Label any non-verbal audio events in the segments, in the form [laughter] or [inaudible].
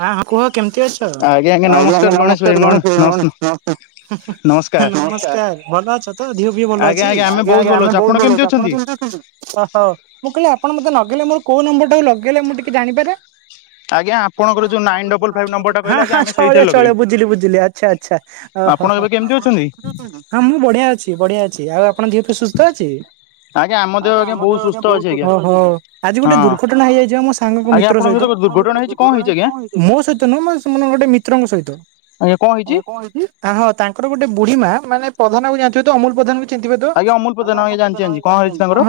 ହଁ ହ କୁହ କେମତି ଅଛ ଆଜ୍ଞା ଗଣେଶ ଭାଇ ନମସ୍କାର ମ ଗଣେଶେ ନମସ ନମସ୍କାର ନମସ୍କାର। ନମସ୍କାର ଭଲ ଅଛ ତ ଦିଅ ଫିଅ ଭଲ ଆଜ୍ଞା ଅଛି ଆମେ ଆଜ୍ଞା ବହୁତ ଆଜ୍ଞା ଭଲ ଆମେ ଅଛୁ ଆପଣ ବହୁତ ଭଲ କେମିତି ଅଛୁ, ଆପଣ ଅଛନ୍ତି? କେମିତି ଅଛନ୍ତିୁ? ହଉ ମୁଁ କହିଲି ଆପଣ ମତେ ଲଗେଇଲେ ମୋର କୋଉ ନମ୍ବର ଟାକୁ ଲଗେଇଲେ ମୁଁ ଟିକେ ଜାଣିପାରେ । ଆଜ୍ଞା‌। ହଁ ହଁ ସେଇଥିରେ ଚଳିବ ଚଳିବ ଲଗେଇଲୁ। ବୁଝିଲି ବୁଝିଲି ଆଚ୍ଛା ଆଚ୍ଛା ଓଃ ହୋ ଆପଣ ଏବେ କେମିତି ଅଛନ୍ତି? ହୋ। ହଁ ମୁଁ ବଢିଆ ଅଛି ବଢିଆ ଅଛି ଆଉ ଆପଣଙ୍କ ଦିଅ ଫିଅ ସୁସ୍ଥ ଅଛି। ଆଜ୍ଞା ଆମ ଦେହ ଆଜ୍ଞା ବହୁତ ସୁସ୍ଥ ଅଛି ଆଜ୍ଞା ଓଃ ହଉ ଆଜି ଗୋଟେ ହଁ ଦୁର୍ଘଟଣା ହେଇଯାଇଚି ପା ମୋ ସାଙ୍ଗଙ୍କ ଆଜ୍ଞା ମିତ୍ର ଆପଣଙ୍କ ସହିତ। ଦୁର୍ଘଟଣା ହେଇଛି କଣ ହେଇଛି ଆଜ୍ଞା? ମୋ ସହିତ ନୁହଁ ସେମାନେ ଗୋଟେ ମିତ୍ରଙ୍କ ସହିତ । ଆଜ୍ଞା କଣ ହେଇଛି? ହଁ ତାଙ୍କର ଗୋଟେ ବୁଢୀ ମା ମାନେ ପଧାନକୁ ଜାଣିଥିବେ ତ ଅମୁଲ ପଧାନ କୁ। ଚେଦିବେ ତ ଆଜ୍ଞା ଅମୁଲ ହଁ ପ୍ରଧାନ ଆଜ୍ଞା ହଁ ଜାଣିଛି ଜାଣିଛି କଣ ହେଇଛି ତାଙ୍କର?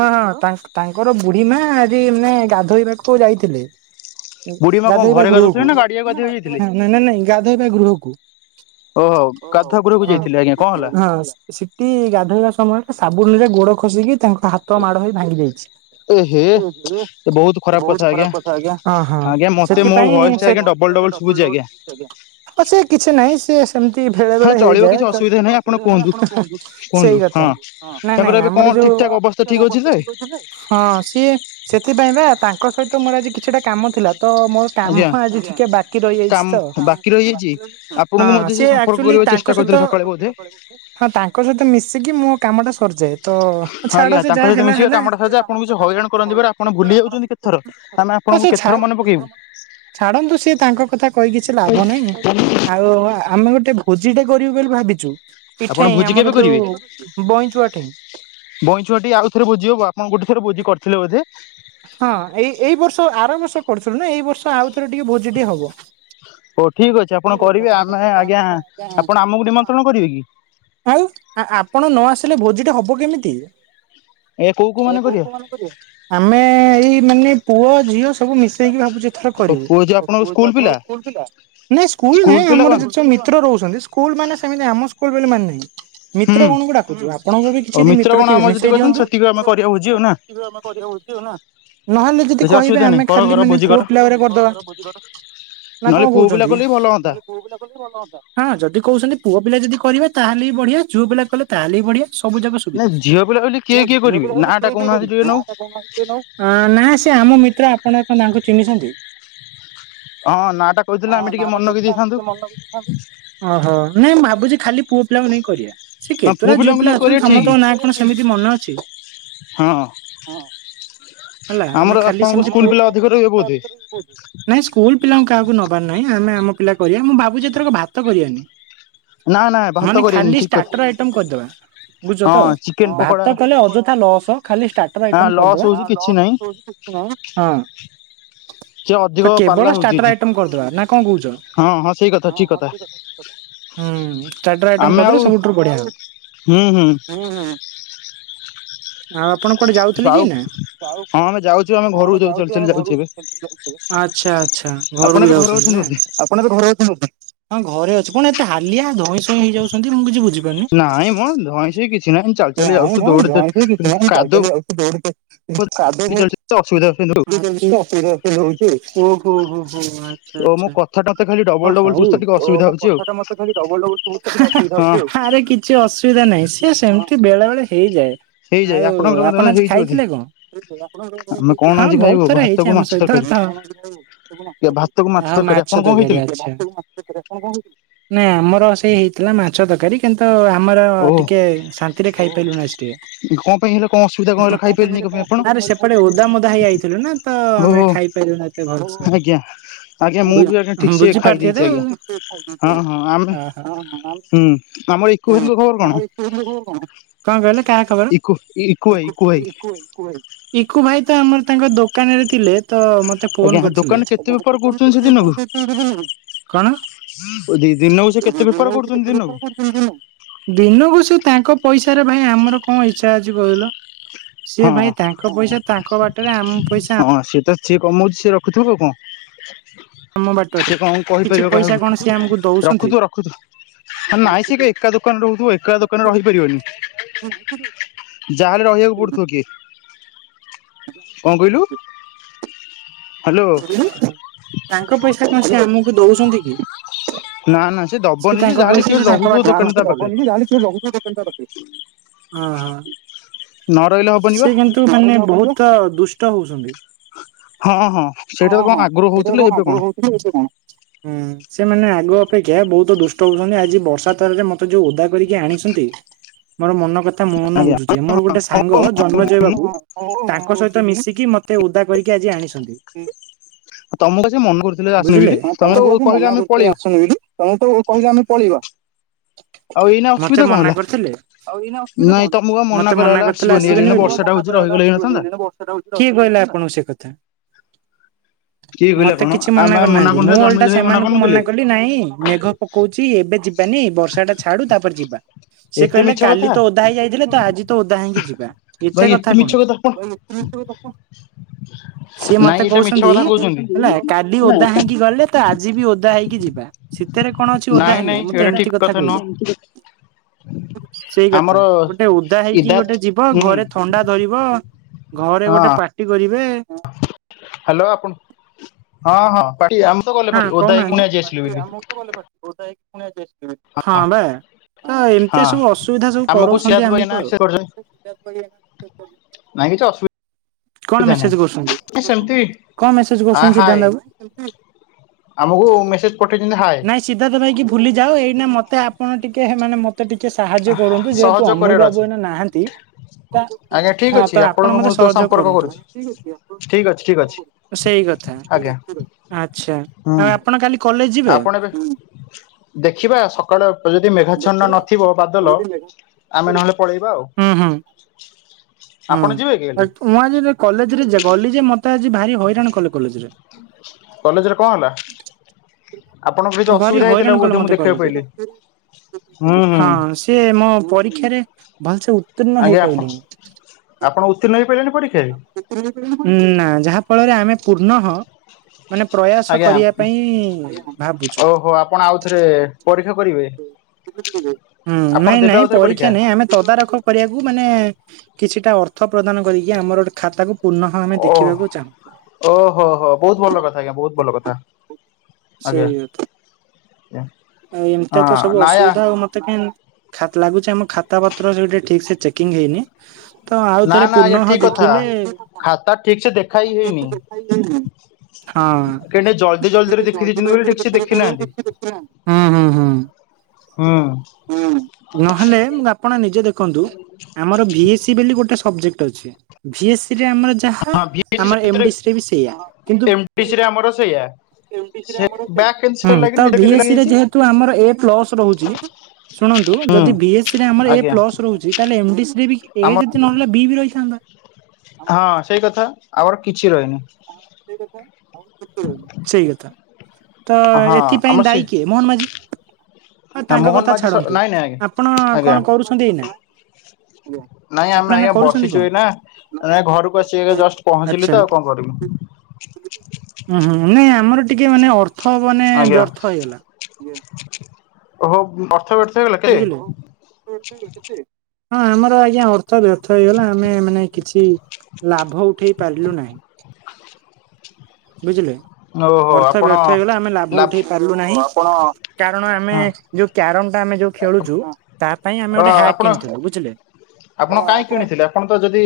ତାଙ୍କ ତାଙ୍କର ବୁଢୀ ମା ଆଜି ମାନେ ଗାଧୋଇ ବାକୁ ଯାଇଥିଲି । ବୁଢୀ ମା କଣ ଗାଧେଇବା ଘରେ ଗୃହକୁ ଗାଧଉଥିଲେ ଗାଡିଆକୁ ନା ଗାଧେଇବାକୁ ଯାଇଥିଲେ? ନା ନାଇଁ ଗାଧେଇବା ଗୃହକୁ। ଓହୋ ହଁ ଗାଧୁଆ ଗୃହକୁ ଯାଇଥିଲେ ଆଜ୍ଞା କଣ ହେଲା? ସିଟିି ଗାଧୋଇବା ସମୟରେ ସାବୁନ ରେ ଗୋଡ ଖସିକି ତାଙ୍କ ହାତ ମାଡ଼ ହୋଇ ଭାଙ୍ଗି ଯାଇଚି। ଏ ହେ ଏ ବହୁତ ଖରାପ କଥା ଆଜ୍ଞା। ଅଁ ହଁ। ଆଜ୍ଞା ମତେ ସେଥି ମୋ ଭଏସ ପାଇଁ ଟା ସେ ଆଜ୍ଞା ଡବଲ ଡବଲ ଶୁଭୁଛି ଆଜ୍ଞା। ସେ କିଛି ନାହିଁ ସେ ସେମତି ଭେଳେ ହଁ ବେଳେ ଚଳିବ ହେଇଯାଏ କିଛି ଅସୁବିଧା ନାହିଁ ଆପଣ କୁହନ୍ତୁ। କୁହନ୍ତୁ ହଁ ସେଇକଥା ନାଇଁ ତାଙ୍କର ନାଇଁ ଏବେ କଣ ଆମର ଠିକ୍ ଯୋଉ। ଠାକ୍ ଅବସ୍ଥା ଠିକ୍ ଅଛି ଯେ ହଁ ସିଏ ସେଥିପାଇଁ ପା ତା ତାଙ୍କ ସହିତ ମୋର ଆଜି କିଛିଟା କାମ ଥିଲା। ତ ମୋର କାମ ଆଜ୍ଞା ହ ଆଜି ଟିକେ ବାକି ରହିଯାଇଚି କାମ ତ ବାକି ରହିଯାଇଛି। ଆପଣଙ୍କୁ ହଁ ମଧ୍ୟ ସେ ସିଏ ସମ୍ପର୍କ ଆକଚ୍ଵଓଲୀ କରିବାକୁ ତାଙ୍କ ଚେଷ୍ଟା ସହିତ କରିଥିଲେ ସକାଳେ ବୋଧେ ହଁ ତାଙ୍କ ସହିତ ମିଶିକି ମୋ କାମ ଟା ସର୍ ଯାଏ। ହଁ ଆଜ୍ଞା ତାଙ୍କ ସହିତ ମିଶିକି କାମଟା ସରିଯାଏ ଆପଣଙ୍କୁ କିଛି ହଇରାଣ କରନ୍ତି ପରା ଆପଣ ଭୁଲି ଯାଉଛନ୍ତି କେତଥର। ଆପଣଙ୍କୁ କେତଥର ମନେ କେତଥର ପକେଇବୁ ମନେ ଛାଡନ୍ତୁ ସିଏ ତାଙ୍କ କଥା କହି କିଛି ଲାଭ ନାହିଁ ଆଉ ଆମେ ଗୋଟେ ଭୋଜିଟେ କରିବୁ ବୋଲି ଭାବିଚୁ ଆପଣ ଇଠାଇଁ ଭୋଜି କେବେ ଆମର ଯୋଉ ବଇଁଚୁଆ ଠି। ବଇଁଚୁଆଟି ଆଉ ଥରେ ଭୋଜି ହବ, ଆପଣ ଗୋଟେ ଥରେ ଭୋଜି କରିଥିଲେ ବୋଧେ। ହଁ ଏଇ ଏଇ ବର୍ଷ ଆର ବର୍ଷ କରୁଥୁଲୁ ନା ଏଇ ବର୍ଷ ଆଉ ଥରେ ଟିକେ ଭୋଜି ଟିଏ ହବ। ହଉ ଠିକ୍ ଅଛି ଆପଣ କରିବେ ଆମେ ଆଜ୍ଞା, ଆପଣ ଆମକୁ ନିମନ୍ତ୍ରଣ କରିବେ କି? ଆଉ ଆ ଆପଣ ନ ଆସିଲେ ଭୋଜିଟା ହବ କେମିତି । ଏ କୋଉ କୋଉ ମାନେ କରିବା। ଆମେ ଏଇ ମାନେ ପୁଅ ଝିଅ ସବୁ ମିଶେଇକି ଭାବୁଚୁ ଏଥର କରିବୁ। ପୁଅ ଝିଅ ଆପଣଙ୍କ ସ୍କୁଲ ପିଲା ନାଇଁ ସ୍କୁଲ ନାହିଁ ପିଲା ଆମର କଣ? ଯେତେ ସବୁ ମିତ୍ର ରହୁଛନ୍ତି ସ୍କୁଲ ମାନେ ସେମିତି ଆମ ସ୍କୁଲ ବୋଲି ମାନେ ନାହିଁ। ମିତ୍ର ହୁଁ ଗଣଙ୍କୁ ଡାକୁଚୁ ଆପଣଙ୍କର ବି କିଛି ଆଉ ଦି ମିତ୍ର ଗଣ ଥିବେ ଆମର ମିଶେଇ ଯେତିକି ଅଛନ୍ତି ଦିଅନ୍ତୁ। ସେତିକି ଆମେ କରିବା ଭୋଜି ଆଉ ନା। ନହେଲେ ଯଦି କିଛି କହିବେ ଅସୁବିଧା ଆମେ ନାହିଁ କର ଖାଲି କର ମାନେ ଭୋଜି ପୁଅ କର ପିଲାଗୁଡା କରିଦବା। ନା ନହେଲେ କଁ ପୁଅ ପିଲା କହୁଚନ୍ତି କଲେ ବି ଭଲ ହୁଅନ୍ତା। ଯଦି କହୁ ଚନ୍ତି ପୁଅ ପିଲା ଯଦି କରିବେ ତାହେଲେ ବି ବଢିଆ ଝୁଅ ପିଲା କଲେ ତାହେଲେ ବି ବଢିଆ ସବୁ ଯାକ ନାଇଁ ସୁବିଧାି ଝିଅ ପିଲା ବୋଲି [inaudible] କିଏ ଏ କିଏ ଝିଅ କରିବେ ପିଲା ହେଉଚି ନାଁ ଟା କିଏ କିଏ କହୁନାହାନ୍ତି କରିବେ? ଟିକେ ନାଁ ନାକୁ ଟା କହୁନ। ଅଁ ନାଁ ସେ ଆମ ମିତ୍ର ଆପଣ କଁ ତାଙ୍କୁ ଚିହ୍ନିଛନ୍ତି? ହଁ ନାଁ ଟା [inaudible] କହିଥିଲେ ହଁ ଆମେ ହଁ ଟିକେ ନାଁ ଟା ମନେ ରଖି କହିଥିଲେ ଆମେ ଦେଇଥାନ୍ତୁ ଟିକେ ମନ [inaudible] ଥାନ୍ତୁ ଓଃ ହୋ ନାଁଇ ମା ଲାଗୁଚି ଖାଲି ପୁଅ ପିଲାଙ୍କୁ ନେଇ କରିଆ। ସେ ହଁ ପୁଅ କେତୁରା ଝିଅ ପିଲାଙ୍କୁ ପିଲା ନେଇ ଅଛନ୍ତି, କରିବା ଠିକ୍ ସମସ୍ତଙ୍କ ନାଁ କଣ ସେମିତି ମନେ ଅଛି ହଁ [inaudible] ହଁ ହଁ [inaudible] ହେଲା ଆମେ ଆମର ଖାଲି ଆପଣଙ୍କ ସେମତି ସ୍କୁଲ ପୁଅ ପିଲା ଅଧିକ ରହିବେ ଆମର ସବୁ ସ୍କୁଲ୍ ପିଲା ବୋଧେ ଆସି ପାରିବେନି ବହୁତ୍ ନାଇଁ ସ୍କୁଲ ପିଲାଙ୍କୁ କାହାକୁ ନବାର ନାହିଁ, ଆମେ ଆମ ପିଲା କରିଆ, ମୁଁ ଭାବୁଚି ଏଥରକ ଭାତ କରିଆନି । [inaudible] ମାନେ କରିବେନି ଖାଲି ଠିକ୍ କଥା। ଷ୍ଟାର୍ଟର ଆଇଟମ କରିଦବା ବୁଝଛ ହଁ ତ ଚିକେନ ପକୋଡା ଭାତ କଲେ ଅଯଥା ଲସ ଖାଲି ଷ୍ଟାଟର ହଁ ଆଇଟ ଲସ୍ ହଉଛି କିଛି ନାହିଁ ହଁ ଲସ- [inaudible] ପାଲା କେବଳ ହଉଛି ଷ୍ଟାର୍ଟ ଆଜି। ଆଇଟମ କରିଦେବା ନା କଣ କହୁଛ? ହଁ ହଁ ସେଇ କଥା ଠିକ୍ କଥା ହୁଁ ଷ୍ଟାଟର ଆଇଟମ ଆମେ ଆଉ କରିଦେଲେ ସବୁଠାରୁ ବଢିଆ ଆଉ ହୁଁ ହୁଁ ଆପଣ ଯାଉଥିଲେ କି ଆଉ ଏଇନା ଆଉ। ହଁ ଆମେ ଯାଉଛୁ ହଁ ଘରକୁ ଆମେ ଯାଉ ଚାଲି ଯାଉଛ ଚାଲି ଆମ ଯାଉଛୁ ଏବେ ଆଛା ଆଛା ଆପଣ ଘରକୁ ଏବେ ଘରେ ଯାଉଛନ୍ତି ଅଛନ୍ତି ନା ବୋଧେ? ଆପଣ? ହଁ ଘରେ ଅଛି କଣ ଏତେ ହାଲିଆ ଧଇଁ ସଇଁ ହେଇଯାଉଛନ୍ତି ମୁଁ କିଛି ବୁଝିବି। ନାଇଁ ମ ଧଇଁ ସେଇ କିଛି ନହିଁ ଚାଲି ଚାଲି ଯାଉଛ ଦୌଡି କାଦ ଦ କାଧ ଅ ହଉଛି ଅସୁବିଧା ହଉଛନ୍ତି ଓ ହୋ ହୋ ହୋ ଆଚ୍ଛା ଆଛା। ଓ ହ ମୋ କଥାଟା ହଉ ମତେ ଖାଲି ଡବଲ ମୋ ଡବଲ ଶୁଭୁଛି ତ କଥା ଟିକେ ଅସୁବିଧା ଟା ହଉଛି ଆଉ ମତେ ଖାରେ କିଛି ହଁ ଅସୁବିଧା ନାହିଁ। ଯେ ସେମିତି ବେଳେ ବେଳେ ହେଇଯାଏ। ହେଇଯାଏ ଆଉ ଆପଣ ଆଜି ଆପଣଙ୍କର ହେଇଛି ବୋଧେ ଖାଇଥିଲେ ଆମେ କଣ କଣ ହଁ ଆଜି ବହୁତ ଖାଇବୁ ଥର ହେଇଛି ଭାତକୁ ଆମ ମାଛ ସହିତ ତରକାରୀ ଏ ଭାତକୁ ହଁ ତରକାରୀ ମାଛ ଆପଣ କଣ ତରକାରୀ ଖାଇଥିଲେ ଆଛା ନାଇ ଆମର ସେଇ ହେଇଥିଲା ମାଛ ଗଛ ତରକାରୀ କିନ୍ତୁ ଆମର ଓହୋ ଟିକେ ଶାନ୍ତିରେ ଖାଇପାରିଲୁ ନାହି ଟିକେ କଣ ପାଇଁ ହେଲେ କଣ ଅସୁବିଧା କଣ ହେଲା? ଖାଇପାରିଲେନି କଣ ପାଇଁ ଆପଣ ନାରେ ସେପଟେ ଓଦା ମଦା ହେଇଯାଇଥିଲୁ ନା ତ ଆମେ ଓହୋ ଖାଇପାରିଲୁ ନା ଏତେ ଭଲସ ଆଜ୍ଞା ଆଜ୍ଞା ମୁଁ ବି ଆଜ୍ଞା ଠିକ ସେ ଖାଇ ବୁଝିପାରଥ ଦେଇଛି ଆଜ୍ଞା ହଁ ହଁ ଆମେ ହୁଁ ଆମର ଇକୁ ଭାଇଙ୍କ ଖବର ହଁମ ଇକୋ ଇକୁ ଭାଇ ତ ଆମର ତାଙ୍କ ଦୋକାନରେ ଥିଲେ। ତ ମତେ ଆଜ୍ଞା ଫୋନ କରିଥିଲେ। ଦୋକାନ କେତେ ବେପାର କରୁଛନ୍ତି ସେ ଦିନକୁ କଣ ଦିନକୁ ସେ କେତେ ବେପାର କରୁଛନ୍ତି ଦିନକୁ ଦିନକୁ ସେ ତାଙ୍କ ପଇସାରେ ଭାଇ ଆମର କଣ ଇଚ୍ଛା ଅଛି କହିଲ? ସେ ହଁ ଭାଇ ତାଙ୍କ ପଇସା ତାଙ୍କ ବାଟରେ ଆମ ପଇସା ହଁ ସିଏ ତ ସିଏ କମାଉଛି ସିଏ ରଖୁଥିବ ଆଉ କଣ? ଆମ ବାଟରେ। ସେଏ କଣ କିଛି କହିପାରିବ କାହାକୁ ପଇସା କଣ ସେ ଆମକୁ ଦଉଛନ୍ତି? ରଖୁଥିବ ରଖୁଥିବା। ନାଇଁ ସେ ଏକା ଦୋକାନରେ ରହୁଥିବ ଏକା ଦୋକାନରେ ରହିପାରିବନି। ଯାହାଲେ ରହିବାକୁ ପଡୁଥିବ କି କଣ କହିଲୁ? ହ୍ୟାଲୋ ତାଙ୍କ ପଇସା କଣ ସେ ଆମକୁ ଦଉଛନ୍ତି କି? ନା ନା ସେ ଦବନି ଯେ ତାଙ୍କ ଯାହାହେଲେ କିଏ ରହୁଥିବ ଦୋକାନ ତା ପାଖରେ [unintelligible] ହଁ ହଁ ନ ରହିଲେ ହବନି ବା ସେ କିନ୍ତୁ ମାନେ ବହୁତ ଦୁଷ୍ଟ ହଉଛନ୍ତି। ହଁ ହଁ ସେଇଟା ତ କଣ ହଁ ଆଗରୁ ସେଟା ହଉଥିଲେ କଣ ଏବେ ଆଗ୍ରହ ହଉଥିଲେ ଏ କଣ? ସେମାନେ ଆଗ ଅପେକ୍ଷା ଆଜ୍ଞା ବହୁତ ଦୁଷ୍ଟ ହଉଛନ୍ତି ଆଜି ବର୍ଷା ତାରରେ ମତେ ଯୋଉ ଓଦା କରିକି ଆଣିଛନ୍ତି ମୋର ମନ କଥା ମନ ଆଜ୍ଞା ବୁଝୁଛି ମୋର ଗୋଟେ ସାଙ୍ଗ ଜନ୍ମଜୟ ବାବୁ ତାଙ୍କ ସହିତ ମିଶିକି ମେ ତେ ଓଦା କରିକି ଆଜି ଆଣିଛନ୍ତି। ତମକୁ ସେ ମନେ କରୁଥିଲେ ଆସିନି ବୁଝିଲେ ବୋଲି ତମେ ତ ତମକୁ ଆ କହିଲେ ମନା ଆମେ କରୁଥିଲେ ପଳେଇବୁ ଆସୁନ ବୋଲି ତମେ ତ କହିଲେ ଆମେ ପଳେଇବା। ଆଉ ଏଇନା ମତେ ଅସୁବିଧା କଣ ମନା ହେଲା କରିଥିଲେ। ଆଉ ଏଇନା ଅସୁବିଧା ନାଇଁ କଣ ତମକୁ ଆଉ ହେଲା। ମନା କରାହେଲା କରିଥିଲେ ଆସିବନି ଏଇନା ଆସିବେନି ବୋଲି। ବର୍ଷାଟା ହଉଛି ମନାକରିଲ ରହିଗଲେ ଆସିବନି ହେଇନଥାନ୍ତା ବୋଲି ବର୍ଷା ଟା ହଉଚି ରହିଯିବା କିଏ କହିଲା ଆପଣଙ୍କୁ ସେ କଥା। କିଏ କହିଲା ମତେ କଣ କିଛି ମନା ଆମେ କରିନାହାନ୍ତି। ମୁଁ କରୁନଥିଲେ ଓଲଟା ଜନ୍ମେଜୟ ଭାଇ ସେମାନଙ୍କୁ କରୁନଥିଲେ ମନା କଲି ନାଇଁ ମେଘ ପକଉଛି ଏବେ ଯିବାନି ବର୍ଷା ଟା ଛାଡୁ ତାପରେ ଯିବା। ସେ ଏତେ କହିଲେ ମିଛ କାଲି କଥା ତ ଓଦା ହେଇ ଯାଇଥିଲେ। ତ ଆଜି ତ ଓଦା ହେଇକି ଯିବା ଏତେ କଥା କଣ? ହ ସିଏ ମତେ କହୁଛନ୍ତି କହୁଛନ୍ତି। ହେଲା କାଲି ଓଦା ହେଇକି ଗଲେ। ତ ଆଜି ବି ଓଦା ହେଇକି ଯିବା ଶୀତରେ କଣ ଅଛି। ଓଦା ନାଇଁ ହେଲେ ନାଇଁ ମତେ ଏଇଟା ଠିକ ଏମିତି କଥା ନୁହଁ କହିଲି। ସେଇ କଥା ଆମର ଗୋଟେ ଓଦା ହେଇକି ଇଦାତ ଗୋଟେ ଯିବ ହୁଁ ଘରେ ଥଣ୍ଡା ଧରିବ। ଘରେ ହଁ ଗୋଟେ ପାର୍ଟି କରିବେ। ହ୍ୟାଲୋ ଆପଣ ହଁ ହଁ ପାଟି ଆମେ ତ ଗଲେ ପାଟି ହଁ ଓଦା ହେଇକି ପୁଣି କହୁନାହାନ୍ତି ଆଜି ଆସିଲୁ ପାଟି ବୋଲି ଆମକୁ ତ ଗଲେ ଓଦା ହେଇକି । ହଁ ବା। ତ ହଁ ଏମିତିଆ ସବୁ ଅସୁବିଧା ସବୁ ଆମକୁ ସିରାଜ କରଉଛନ୍ତି ଭାଇ ଏଇନା ଆମକୁ ଆଉ। ମେସେଜ କରିଛନ୍ତି ନାଇଁ କିଛି ଅସୁ କଣ ମେସେଜ କରୁଛନ୍ତି ସେମିତି କଣ ମେସେଜ ଆ କରୁଛନ୍ତି ହାଏ ସିଦ୍ଧାନ୍ତ ବାବୁ। ଆମକୁ ମେସେଜ ପଠେଇଛନ୍ତି ହାଏ ନାଇଁ ସିଧା ତ ଭାଇକି ଭୁଲି ଯାଅ। ଏଇ ମତେ ଆପଣ ଟିକେ ହେ ମାନେ ମ ତ ଟିକେ ସାହାଯ୍ୟ କରନ୍ତୁ। ଯେହେତୁ ସହଯୋଗ ଅମୁଲ କରିବାର ବାବୁ ଅଛି ଏଇନା ନାହାନ୍ତି। ହଁ ତ ଆପଣ ମତେ ସହଯୋଗ ଉପରକୁ କରନ୍ତୁ। କରୁଛି ଠିକ ଅଛି ଠିକ ଅଛି। ସେଇ କଥା ଠିକ ଆଜ୍ଞା ଅଛି ଠିକ ଅଛି। ଆଛା ହୁଁ ଆଉ ଆପଣ କାଲି କଲେଜ ଯିବେ। ଆପଣ ଏବେ ହୁଁ । ଦେଖିବା ସକାଳେ ଯଦି ମେଘା ଛନ ନଥିବ ବାଦ ଲ ଆମେ ନହେଲେ ପଳେଇବା ଆଉ। ହୁଁ ହୁଁ ହୁଁ ଆପଣ ଯିବେ କି କାଲି? ଆ ମୁଁ ଆଜି କଲେଜ ରେ ଗଲି ଯେ ମତେ ଆଜି ଭାରି ହଇରାଣ କଲେ କଲେଜ ରେ। କଲେଜରେ କଣ ହେଲା। ଆପଣଙ୍କର କିଛି ଭାରି ଅସୁବିଧା ହଇରାଣ ହେଇଥିଲା କଲେ ବୋଧେ? ମତେ ମୁଁ ଦେଖିବାକୁ କଲେଜରେ। ପାଇଲି। ହୁଁ ହୁଁ ହଁ ସିଏ ମୋ ପରୀକ୍ଷାରେ ଭଲସେ ଉତ୍ତୀର୍ଣ ଆଜ୍ଞା ଆପଣ ହେଇପାଇଲୁନି। ଆପଣ ଉତିନ ନା ଯାହା ଫଳରେ ଆମେ ପୂର୍ଣ୍ଣ ହ ମାନେ ପ୍ରୟାସ ଆଜ୍ଞା କରିବା ପାଇଁ ଭାବୁଚୁ। ଓହୋ ଆପଣ ଆଉଥରେ ପରୀକ୍ଷା କରିବେ ହୁଁ ଆପଣ ନାଇଁ ଦେବେ ନାଇଁ ଆଉଥରେ ପରୀକ୍ଷା ନାଇଁ ଆମେ ତଦାରଖ କରିବାକୁ ମାନେ କିଛିଟା ଅର୍ଥ ପ୍ରଦାନ କରିକି ଆମର ଗୋଟେ ଖାତାକୁ ପୁନଃ ଆମେ ଓହ ଦେଖିବାକୁ ଚାହୁଁ। ଓହୋ ହୋ ବହୁତ ଭଲ କଥା ଆଜ୍ଞା ବହୁତ ଭଲ କଥା। ଆଜ୍ଞା। ସେଇଆ ତ। ଆ ଏମିତିଆ ହଁ ତ ସବୁ ନାୟା ଅସୁବିଧା ଆଉ। ମତେ କାହିଁ ଖାତ ଲାଗୁଚି ଆମ ଖାତା ପତ୍ର ସେ ଠିକ ସେ ଚେକିଂ ହେଇନି। ତ ଆଉ ନା ଥରେ ନା ଆଜ୍ଞା ପୁର୍ଣଃ ଠିକ କଥା। ଦେଖିଲେ। ଖାତା ଠିକ ସେ ଦେଖା ହି ହେଇନି। [inaudible] ହଁ କେନେ ଜଲ୍ଦି [inaudible] ଜଲ୍ଦିରେ ହଁ।। ଦେଖି ଦେଇଛନ୍ତି ବୋଲି ଠିକ ସେ ଦେଖି ନାହାନ୍ତି। ହୁଁ ହୁଁ ହୁଁ। ହୁଁ ନହେଲେ ମୁଁ ଆପଣ ନିଜେ ଦେଖନ୍ତୁ ଆମର ଭି ଏ ସି ବୋଲି ଗୋଟେ ସବଜେକ୍ଟ ଅଛି। ଭି ଏ ସ୍ ସେଥିରେ ଆମର ଯାହା ହଁ ଭିଏସି ଆମର ଏମ ସେଥିରେ ଡି ସି ରେ ବି ସେଇୟା। କିନ୍ତୁ ଏମଡିସି ରେ ଆମର ସେଇଆ। ଏମ ବି ସି ରେ ସେ ଆମର ସେଇଆ ବ୍ୟାକ୍ କେମିତି ସେଲ ।ହଁ ଲାଗିନି ତ ନିଜ ଭି କେମିତି ଏ ସି ରେ ଲାଗିଯାଇଛି ଯେହେତୁ ଆମର ଏ ପ୍ଲସ ରହୁଛି। ଶୁଣନ୍ତୁ ହୁଁ ଯଦି ଭି ଏ ସି ରେ ଆମର ଏ ଆଜ୍ଞା ପ୍ଲସ ରହୁଚି। ତାହେଲେ ଏମ ଡି ସି ରେ ବି ଆମ ଏ ଯଦି ନହେଲେ ବି ରହିଥାନ୍ତା। ହଁ ସେଇ କଥା ଆମର କିଛି ରହିନି। ସେ କଥା ଆଉ କିଛି ରହିନି ସେଇ କଥା। ତ ହଁ ଆମର ଏଥିପାଇଁ ସେ ଦାୟୀ କିଏ ମୋହନ ମାଝି। ହଁ ତାଙ୍କ ମୋହନ କଥା ମାଝି ସ ଛାଡନ୍ତୁ ନାଇଁ ନାଇଁ ଆଜ୍ଞା ଆପଣ ଆଜ୍ଞା କଣ କରୁଛନ୍ତି ଏଇନା। ନାଇଁ ଆପଣ ଆମେ ଏଇନା ଆଜ୍ଞା କରୁଛନ୍ତି ବସିଛୁ କଣ ଏଇନା। ନାଇଁ ଘରକୁ ଆସିକି ଏଇ ଜଷ୍ଟ ପହଞ୍ଚିଲି ତ ଆଉ କଣ କରମି। ହୁଁ ହୁଁ ନାଇଁ ଆମର ଟିକେ ମାନେ ଅର୍ଥ ମାନେ ଆଜ୍ଞା ବ୍ୟର୍ଥ ହେଇଗଲା। ଓହୋ ବୁ ତ ବୁଝିଲୁ। ହଁ ଆମର ଆଜ୍ଞା ଅର୍ଥ ବ୍ୟର୍ଥ ହେଇଗଲା ଆମେ ମାନେ କିଛି। ଲାଭ ଉଠେଇ ପାରିଲୁ ନାହିଁ। ବୁଝିଲେ ଓହୋ ଅର୍ଥ ଆପଣ ବ୍ୟର୍ଥ ହେଇଗଲା ଆମେ ଲାଭ ଉଠେଇ ପାରିଲୁ ନାହିଁ। କାରଣ ଆମେ ହଁ ଯୋଉ କ୍ୟାରମ ଟା ଆମେ ଯୋଉ ଖେଳୁଛୁ ତା ପାଇଁ ଆମେ ଓ ଗୋଟେ ହ୍ୟାକ୍ ଆପଣ କିଣିଥିଲୁ। ବୁଝିଲେ? ହଁ କାହିଁ ଆପଣ କିଣିଥିଲେ ତ ଯଦି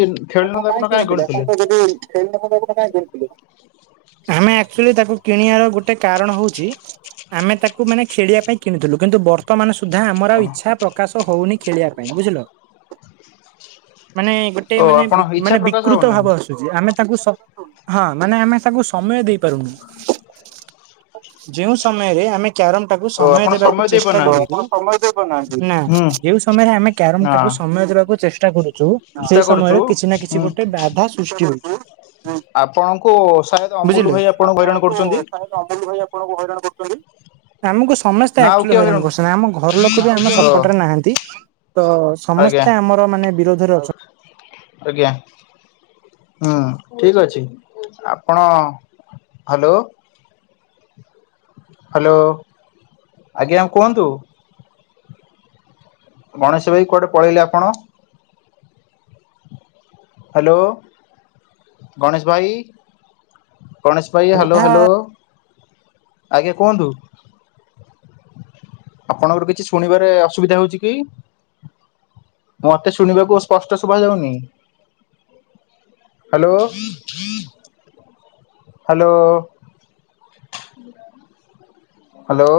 ଆପଣ ଖେଳିନଥାନ୍ତେ କାହିଁକି କାହିଁ କିଣିଥିଲେ ଆପଣ ତ ଯଦି ଖେଳି ନଥାନ୍ତେ ଆକୁ ମାନେ ଜୁ ଥିଲେ ତ [inaudible] ଆମେ ଆକଚୁଆଲି ତାକୁ କିଣିବାର ଗୋଟେ କାରଣ ହଉଛି ଆମେ ତାକୁ ମାନେ ଖେଳିବା ପାଇଁ କିଣିଥିଲୁ କିନ୍ତୁ ବ ବର୍ତ୍ତମାନ ସୁଦ୍ଧା ଆମର ଆଉ ଇଚ୍ଛା ପ୍ରକାଶ ହଉନି ଖେଳିବା ପାଇଁ ବୁଝିଲ। [inaudible] ମାନେ ଗୋଟେ ଓ ମାନେ ଆପଣ ବି ଇଚ୍ଛା ମାନେ ପ୍ରକାଶ ବିକୃତ ହଉନି ଭାବ ଆସୁଛି ଆମେ ତାଙ୍କୁ ସ ହଁ ମାନେ ଆମେ ତାଙ୍କୁ ସମୟ ଦେଇପାରୁନୁ ଯେଉଁ ସମୟରେ ଆମେ କ୍ୟାରମ ଟାକୁ ଓ ସମୟ ଆପଣ ଦେବାକୁ ଦେଇ ଚେଷ୍ଟା ପାରୁନାହାନ୍ତି କରୁଚୁ ନା ହୁଁ ଯେଉ ସମୟରେ ଆମେ କ୍ୟାରମ ହଁ ଟାକୁ- ସମୟ ଦେବାକୁ ଚେଷ୍ଟା କରୁଛୁ ଚିନ୍ତା ସେଇ କରୁଛୁ ସମୟରେ କିଛି ନା କିଛି ହୁଁ ଗୋଟେ ବାଧା ସୃଷ୍ଟି ହଉଛି। ଆପଣଙ୍କୁ ସାୟଦ ଅମୁଲ ବୁଝିଲେ ଭାଇ ଆପଣଙ୍କୁ ହଇରାଣ ଆମକୁ କରୁଛନ୍ତି ସମସ୍ତେ ଆକଚୁଆଲି ନା ଆଉ କିଏ ହଇରାଣ କରୁଛନ୍ତି ଆମ ଘର ଲୋକ ବି ଆମ ଓ ସପଟରେ ନାହାନ୍ତି। ତ ଆଜ୍ଞା ସମସ୍ତେ ଆମର ମାନେ ବିରୋଧ ରେ ଆଜ୍ଞା। ହଁ ଠିକ୍ ଅଛି ଆପଣ ହାଲୋ। ହାଲୋ ଆଜ୍ଞା କୁହନ୍ତୁ। ଗଣେଶ ଭାଇ କୁଆଡେ ପଳେଇଲେ ଆପଣ? ହାଲୋ ଗଣେଶ ଭାଇ। ଗଣେଶ ଭାଇ ହାଲୋ ଯାହା ହାଲୋ ଆଜ୍ଞା କୁହନ୍ତୁ। ଆପଣଙ୍କର କିଛି ଶୁଣିବାରେ ଅସୁବିଧା ହଉଛି କି? ମତେ ଶୁଣିବାକୁ ସ୍ପଷ୍ଟ ଶୁଭା ଯାଉନି। ହାଲୋ। Hello hello.